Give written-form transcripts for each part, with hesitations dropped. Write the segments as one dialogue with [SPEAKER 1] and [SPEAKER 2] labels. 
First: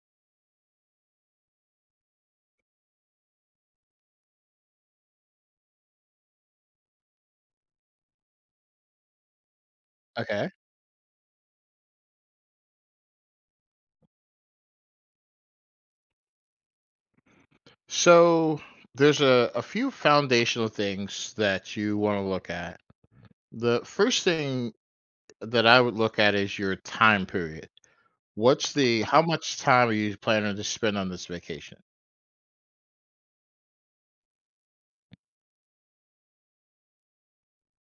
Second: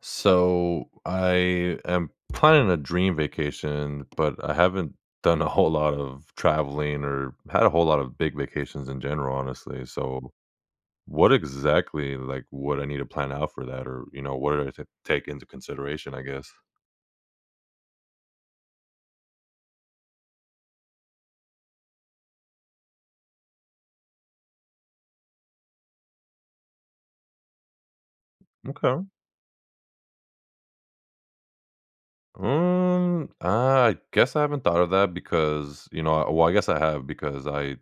[SPEAKER 1] So I am planning a dream vacation, but I haven't done a whole lot of traveling or had a whole lot of big vacations in general, honestly. So
[SPEAKER 2] Okay.
[SPEAKER 1] what exactly would I need to plan out for that, or what do I take into consideration, I guess?
[SPEAKER 2] So there's a few foundational things that you want to look at. The first thing that I would look at is your time period. What's
[SPEAKER 1] Okay.
[SPEAKER 2] the how much time are you planning to spend on this vacation?
[SPEAKER 1] I guess I haven't thought of that because, well, I guess I have because I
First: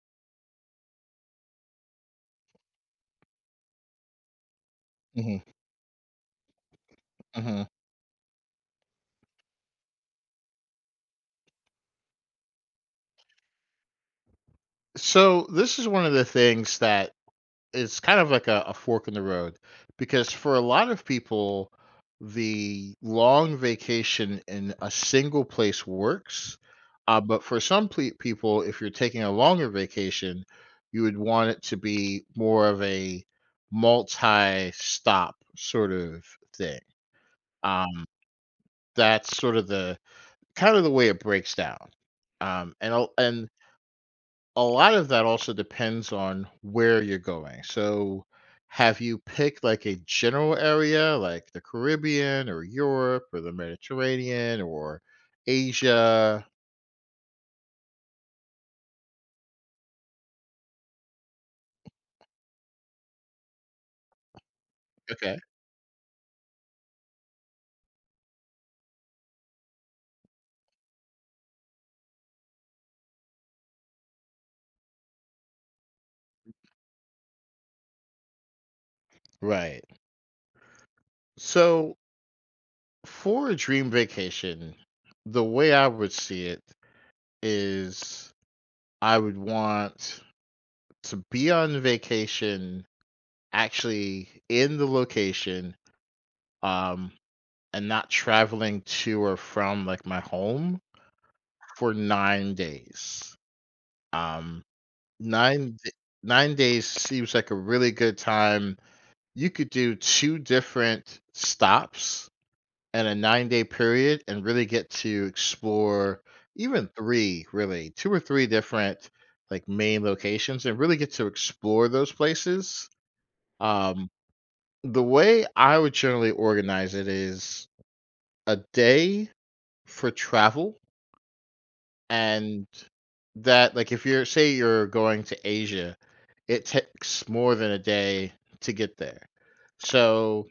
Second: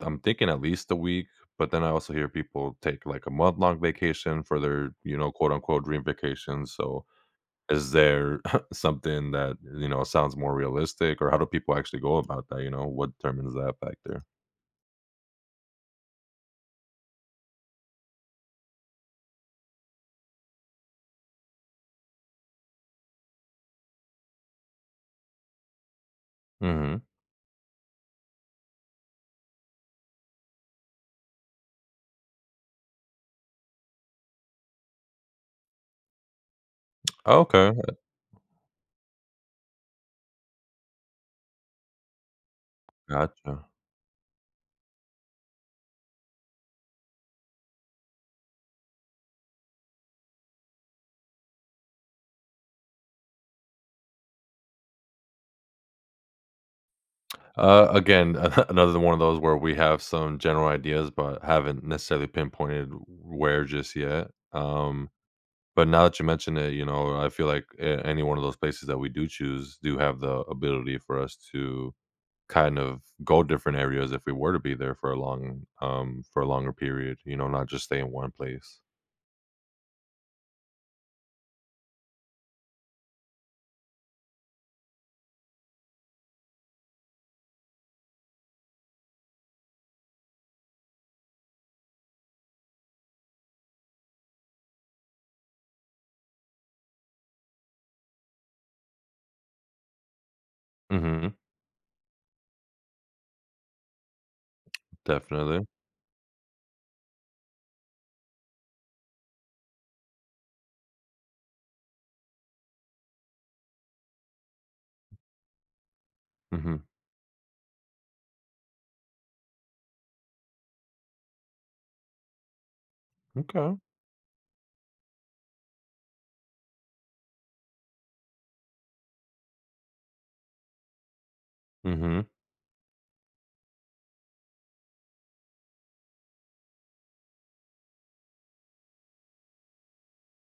[SPEAKER 1] I'm thinking at least a week, but then I also hear people take like a month long vacation for their,
[SPEAKER 2] Hmm.
[SPEAKER 1] quote unquote dream vacation. So
[SPEAKER 2] Hmm.
[SPEAKER 1] is there something that, sounds more realistic, or how do people actually go about that? What determines that factor?
[SPEAKER 2] So this is one of the things that it's kind of like a fork in the road, because for a lot of people, the long vacation in a single place works.
[SPEAKER 1] Mhm.
[SPEAKER 2] But for some people, if you're taking a longer vacation, you would want it to be more of a multi stop sort of thing.
[SPEAKER 1] Okay,
[SPEAKER 2] Um, that's sort of the kind of the way it breaks down. And
[SPEAKER 1] gotcha.
[SPEAKER 2] a lot of that also depends on where you're going. So, have you picked like a general area like the Caribbean or Europe or the Mediterranean or Asia?
[SPEAKER 1] Again, another one of those where we have some general ideas, but haven't necessarily pinpointed where just yet.
[SPEAKER 2] Okay.
[SPEAKER 1] But now that you mention it, I feel like a any one of those places that we do choose do have the ability for us to kind of go different areas if we were to be there for a long, for a longer period, not just stay in one place.
[SPEAKER 2] Right. So, for a dream vacation, the way I would see it is I would want to be on vacation actually in the location um and not traveling to or from like my home
[SPEAKER 1] Mhm.
[SPEAKER 2] for 9 days. Um,
[SPEAKER 1] Definitely.
[SPEAKER 2] 9 d 9 days seems like a really good time. You could do 2 different stops in a 9-day period and really get to explore
[SPEAKER 1] Mhm.
[SPEAKER 2] even 3, really, 2 or 3 different, like, main locations, and really get to explore those places.
[SPEAKER 1] Okay.
[SPEAKER 2] Um, the way I would generally organize it is a day for travel.
[SPEAKER 1] Mhm.
[SPEAKER 2] And that like if you're say you're going to Asia, it takes more than a day to get there. So,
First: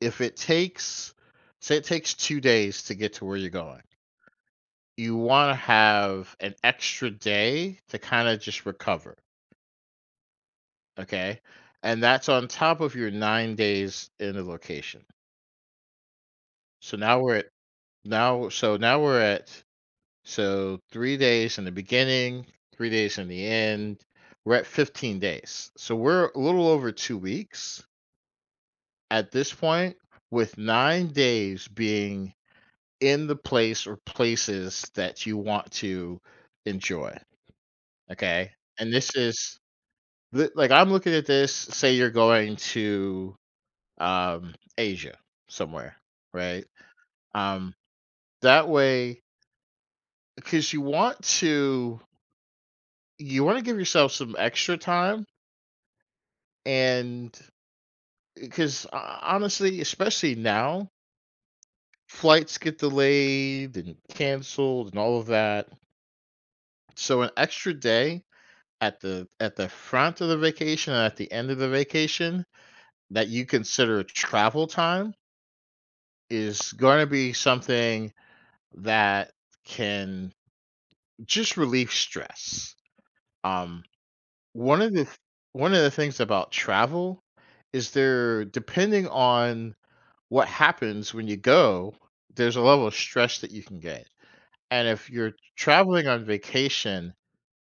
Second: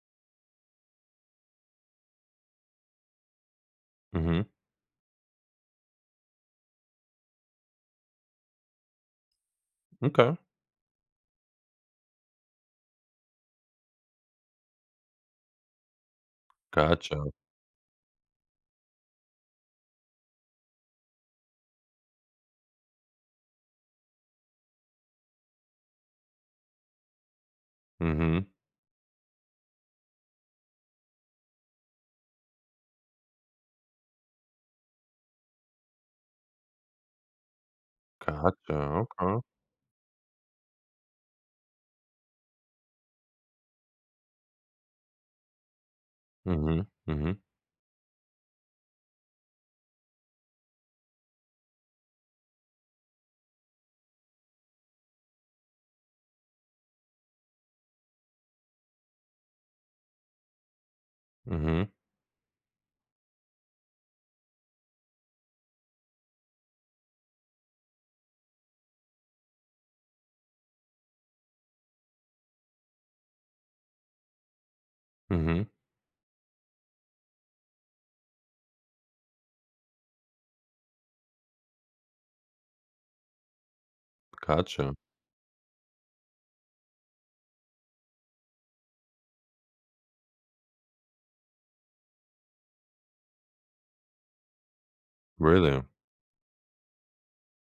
[SPEAKER 2] if it takes, say it takes 2 days to get to where you're going,
[SPEAKER 1] Mhm.
[SPEAKER 2] you want to have an extra day to kind of just recover,
[SPEAKER 1] Okay.
[SPEAKER 2] okay? And that's on top of your 9 days in the location. So now
[SPEAKER 1] Gotcha.
[SPEAKER 2] we're at now we're at So 3 days in the beginning, 3 days in the end. We're at 15 days. So we're a little over 2 weeks
[SPEAKER 1] Mhm.
[SPEAKER 2] at this point, with 9 days being in the place or places that you want to enjoy, okay? And
[SPEAKER 1] Gotcha.
[SPEAKER 2] this
[SPEAKER 1] Okay.
[SPEAKER 2] is, li like, I'm looking at this, say you're going to, Asia somewhere, right?
[SPEAKER 1] Mhm. Mhm.
[SPEAKER 2] Um, that way, because you want to you wanna give yourself some extra time. And because, honestly, especially now,
[SPEAKER 1] Mhm.
[SPEAKER 2] flights get delayed and canceled and all of that. So an extra day at the front of the vacation and at the end of the vacation that you consider travel time
[SPEAKER 1] Mhm.
[SPEAKER 2] is going to be something that can just relieve stress. Um, one of
[SPEAKER 1] Gotcha.
[SPEAKER 2] the one of the things about travel is there, depending on what happens when you go, there's a level of stress that you can get. And if you're
[SPEAKER 1] Really?
[SPEAKER 2] traveling on vacation,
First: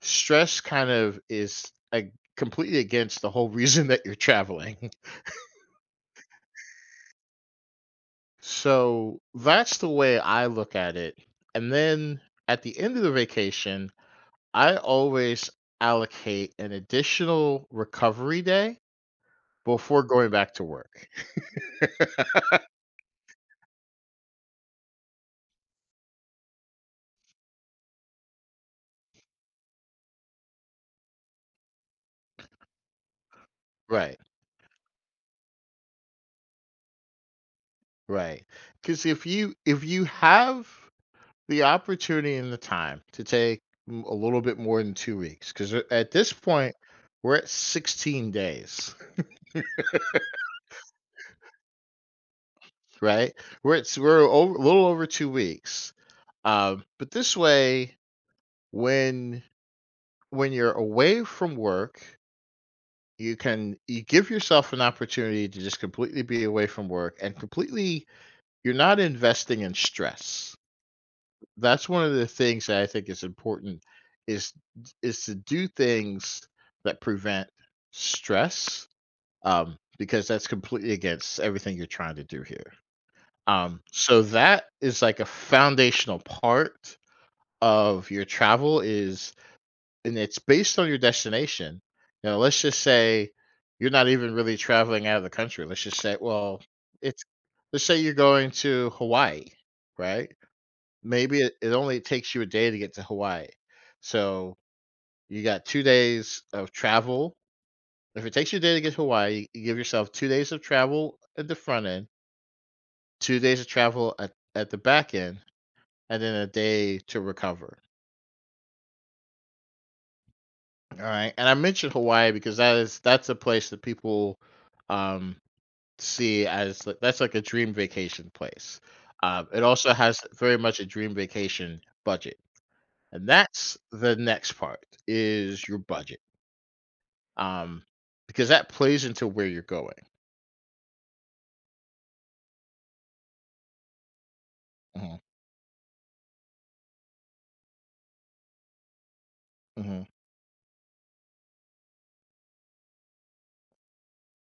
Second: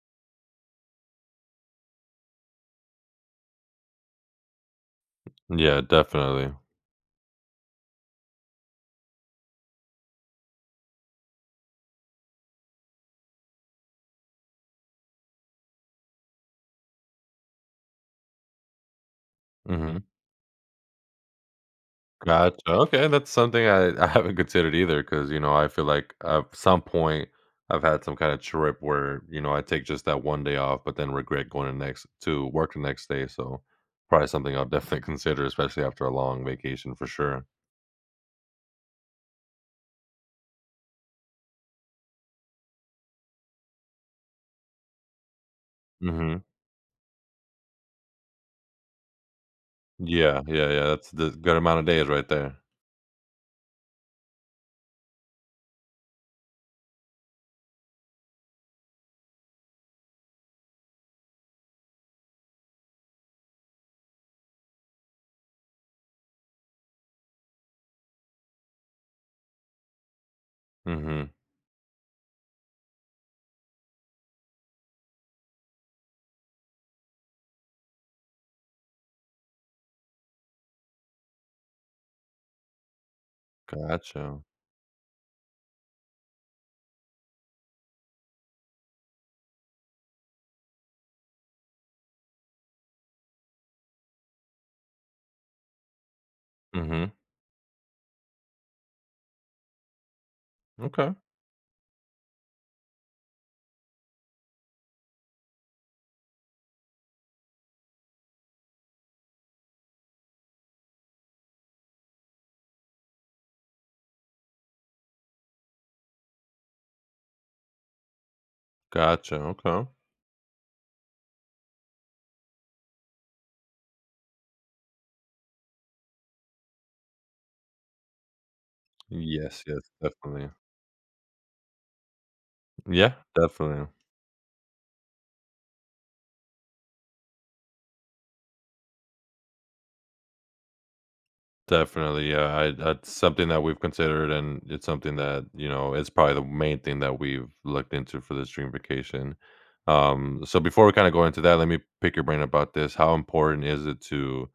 [SPEAKER 2] stress kind of is, completely against the whole reason that you're traveling.
[SPEAKER 1] Yeah, definitely.
[SPEAKER 2] So that's the way I look at it. And then at the end of the vacation, I always allocate an additional recovery day before
[SPEAKER 1] Mhm.
[SPEAKER 2] going back to work.
[SPEAKER 1] Gotcha. Okay, that's something I haven't considered either, because you know, I feel like at some point, I've had some kinda trip where, you know, I take just that 1 day off, but then regret going the next to work the next day, so
[SPEAKER 2] Right,
[SPEAKER 1] probably something I'll definitely consider, especially after a long vacation for sure.
[SPEAKER 2] right. Because if you have the opportunity and the time to take a little bit more than 2 weeks, because at this
[SPEAKER 1] Mhm.
[SPEAKER 2] point we're at 16 days,
[SPEAKER 1] Yeah, yeah, yeah, that's the good amount of days right there.
[SPEAKER 2] right. We're over, a little over 2 weeks, but this way, when you're away from work, you give yourself an opportunity to just completely be away from work, and completely you're not investing in stress.
[SPEAKER 1] Mhm.
[SPEAKER 2] That's one of the things that I think is important, is is to do things that prevent stress, because that's completely against everything you're trying to do here. So
[SPEAKER 1] Gotcha.
[SPEAKER 2] that is like a foundational part of your travel is and it's based on your destination. Now, let's just say you're not even really traveling out of the country. Let's just say, well,
[SPEAKER 1] Mhm.
[SPEAKER 2] it's let's say you're going to Hawaii, right?
[SPEAKER 1] Okay.
[SPEAKER 2] Maybe it only takes you a day to get to Hawaii. So, you got 2 days of travel. If it takes you a day to get to Hawaii, you give yourself 2 days of travel at the front end, 2 days of travel at the back end, and then a day to recover.
[SPEAKER 1] Gotcha, okay.
[SPEAKER 2] Alright, and I mentioned Hawaii because that's a place that people, um, see as li that's like a dream vacation place. It
[SPEAKER 1] Yes, yes,
[SPEAKER 2] also has
[SPEAKER 1] definitely.
[SPEAKER 2] very much a dream vacation budget,
[SPEAKER 1] Yeah,
[SPEAKER 2] and that's
[SPEAKER 1] definitely.
[SPEAKER 2] the next part, is your budget, um, because that plays into where you're going.
[SPEAKER 1] Definitely, yeah, I that's something that we've considered, and it's something
[SPEAKER 2] Mhm,
[SPEAKER 1] that, it's probably the main thing that we've looked into for this dream vacation.
[SPEAKER 2] mhm,
[SPEAKER 1] So before we kinda go into that, let me pick your brain about this. How important is it to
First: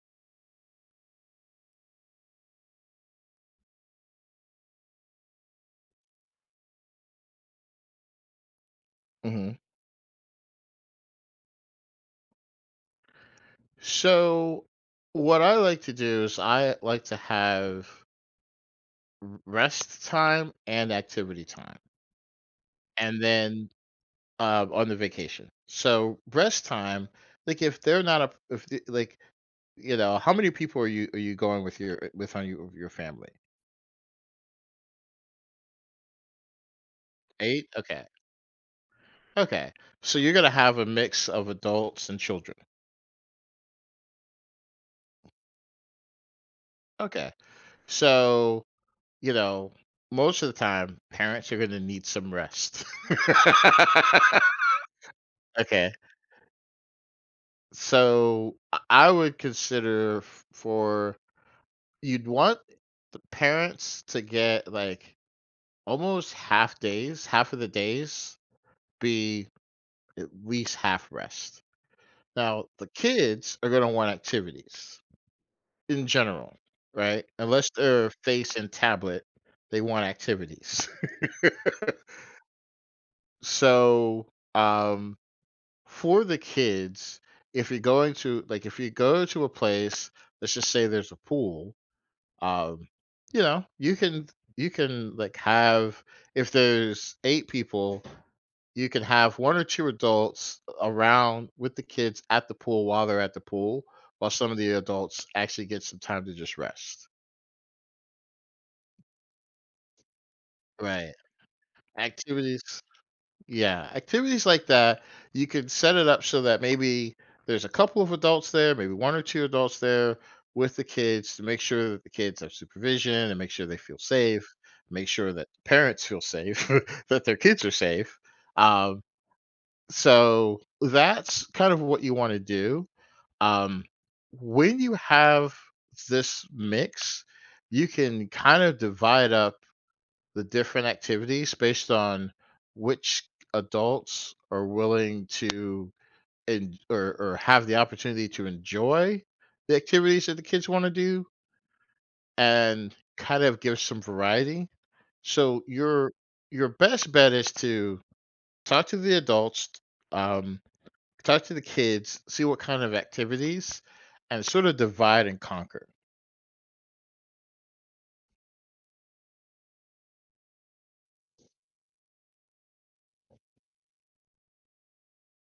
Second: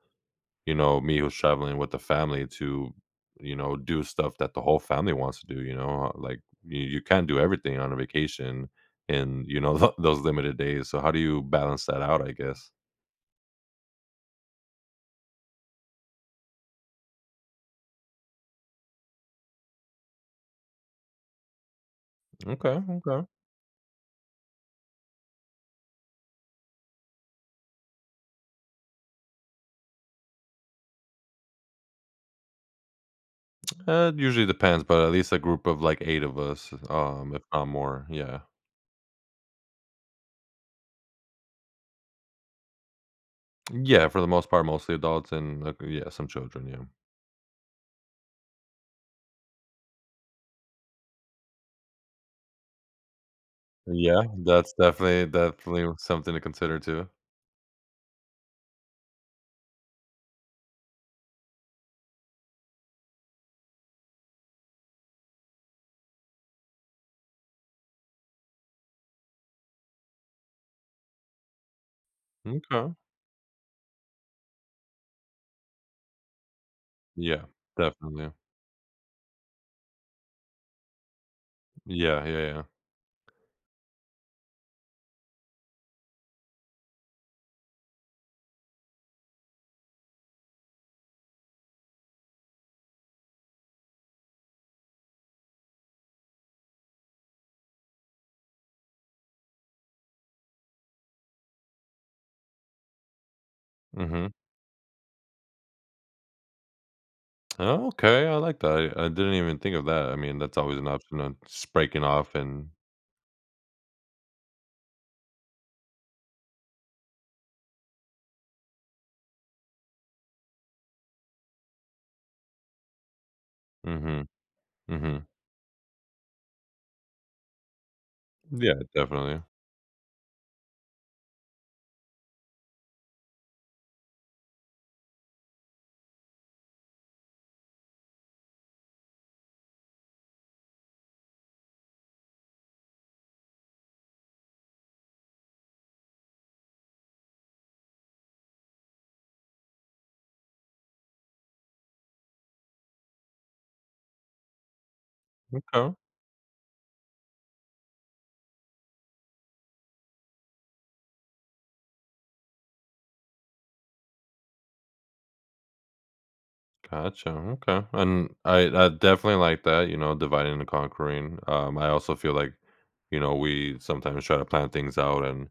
[SPEAKER 1] me who's traveling with the family to, do stuff that the whole family wants to do, you know? Like, you can't do everything on a vacation in,
[SPEAKER 2] mhm.
[SPEAKER 1] those limited days, so how do you balance that out, I guess?
[SPEAKER 2] So, what I like to do is I like to have rest time and activity time,
[SPEAKER 1] Okay,
[SPEAKER 2] and
[SPEAKER 1] okay.
[SPEAKER 2] then, on the vacation. So rest time, like if they're not a, if the, like, how many people are you going with your with on your family?
[SPEAKER 1] It usually depends, but at least a group of, like, 8 of us, if not
[SPEAKER 2] Eight. Okay.
[SPEAKER 1] more, yeah.
[SPEAKER 2] Okay. So you're gonna have a mix of adults and children.
[SPEAKER 1] Yeah, for the most part, mostly adults and, like, yeah, some children, yeah.
[SPEAKER 2] Okay. So, you know, most of the time, parents are gonna need some rest.
[SPEAKER 1] Yeah, that's
[SPEAKER 2] Okay,
[SPEAKER 1] definitely something to consider too.
[SPEAKER 2] so I would consider f for you'd want the parents to get, like, almost half days, half of the days be at least half rest. Now, the
[SPEAKER 1] Okay.
[SPEAKER 2] kids are gonna want activities in general, right?
[SPEAKER 1] Yeah,
[SPEAKER 2] Unless they're
[SPEAKER 1] definitely.
[SPEAKER 2] face and tablet, they want activities.
[SPEAKER 1] Yeah, yeah, yeah.
[SPEAKER 2] So, um for the kids, if you're going to like, if you go to a place, let's just say there's a pool, um, you can like have, if there's eight people, you can have one or two adults around with the kids at the pool while they're at the pool, while
[SPEAKER 1] Mhm.
[SPEAKER 2] some of the adults actually get some time to just rest.
[SPEAKER 1] Oh, okay, I like that. I didn't even think of that. I mean, that's always an
[SPEAKER 2] Right.
[SPEAKER 1] option on just breaking off
[SPEAKER 2] Activities
[SPEAKER 1] and
[SPEAKER 2] Yeah, activities like that, you can set it up so that maybe there's a couple of adults there, maybe one or two adults there with the kids to make sure that the kids have supervision and make sure they feel
[SPEAKER 1] mhm,
[SPEAKER 2] safe, make
[SPEAKER 1] mhm.
[SPEAKER 2] sure that parents feel safe, that their kids are safe.
[SPEAKER 1] Yeah,
[SPEAKER 2] Um,
[SPEAKER 1] definitely.
[SPEAKER 2] so that's kind of what you want to do. Um, when you have this mix, you can kind of divide up the different activities based on which adults are willing to, and or have the opportunity to enjoy the activities that the kids want to do, and kind of give some variety. So
[SPEAKER 1] Okay,
[SPEAKER 2] your best bet is to talk to the adults, um, talk to the kids, see what kind of activities, and sort of divide and conquer.
[SPEAKER 1] gotcha, okay, and I definitely like that, you know, dividing and conquering. I also feel like, we sometimes try to plan things out and,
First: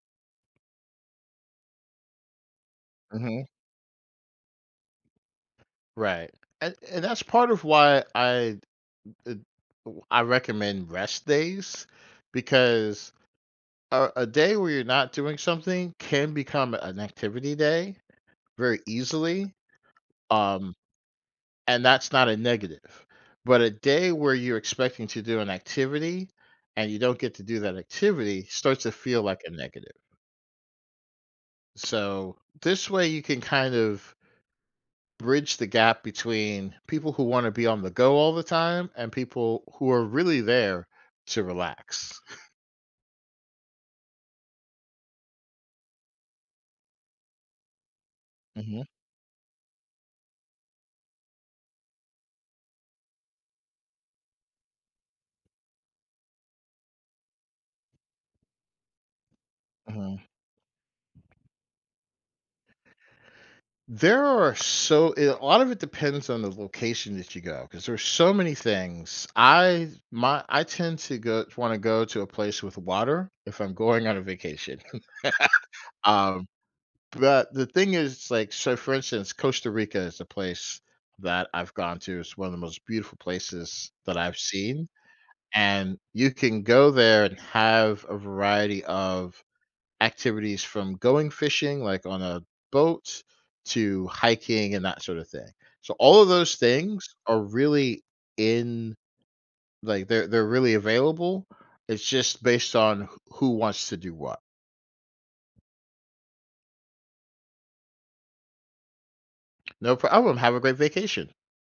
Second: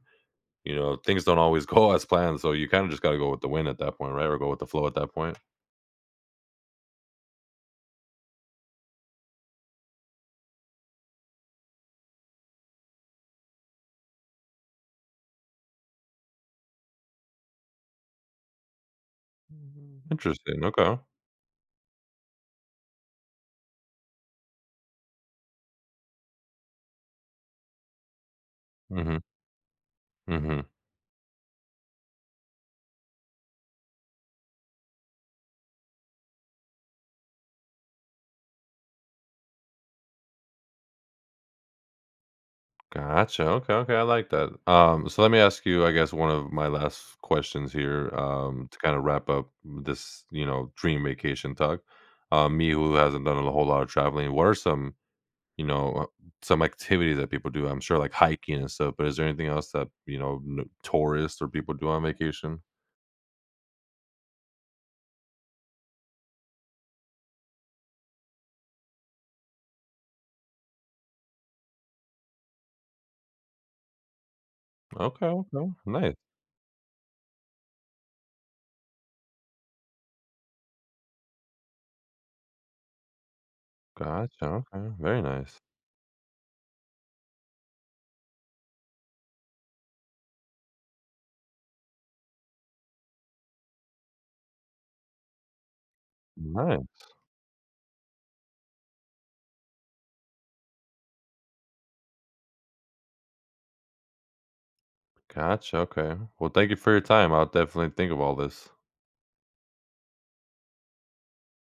[SPEAKER 1] things don't always go as planned, so you kind of just gotta go
[SPEAKER 2] Hmm.
[SPEAKER 1] with the wind at that point, right? Or go with the flow at that point.
[SPEAKER 2] Right. And that's part of why it, I recommend rest days, because a day where you're not doing something can become an activity day very easily.
[SPEAKER 1] Mhm. Interesting,
[SPEAKER 2] Um,
[SPEAKER 1] okay.
[SPEAKER 2] and that's not a negative. But a day where you're expecting to do an activity and you don't get to do that activity starts to
[SPEAKER 1] Mhm,
[SPEAKER 2] feel like a negative.
[SPEAKER 1] mhm.
[SPEAKER 2] So this way you can kind of bridge the gap between people who want to be on the go all the time and people who are really there to relax.
[SPEAKER 1] Gotcha. Okay, okay, I like that. So let me ask you, I guess, one of my last questions here, to
[SPEAKER 2] Hmm.
[SPEAKER 1] kind of wrap up this, dream vacation talk. Me who hasn't done a whole lot of traveling, what are some, you know, uh, some activities that people do? I'm sure like hiking and stuff, but is there anything else that, tourists or people do on vacation?
[SPEAKER 2] There are so a lot of it depends on the location that you go, 'cause there's so many things. I tend to go wanna go to a place with water if I'm going on a vacation.
[SPEAKER 1] Okay, okay. Nice.
[SPEAKER 2] Um, but the thing is, like, so for instance, Costa Rica is a place that I've gone to. It's one of the most beautiful places that I've
[SPEAKER 1] Gotcha.
[SPEAKER 2] seen,
[SPEAKER 1] Okay. Very nice.
[SPEAKER 2] and you can go there and have a variety of activities, from going fishing, like on a boat, to hiking and that sort of thing. So all of those
[SPEAKER 1] Nice.
[SPEAKER 2] things are really in like they're really available. It's just based on who wants to do what.
[SPEAKER 1] Gotcha. Okay. Well, thank you for your time. I'll definitely think of all this.
[SPEAKER 2] No problem. Have a great vacation.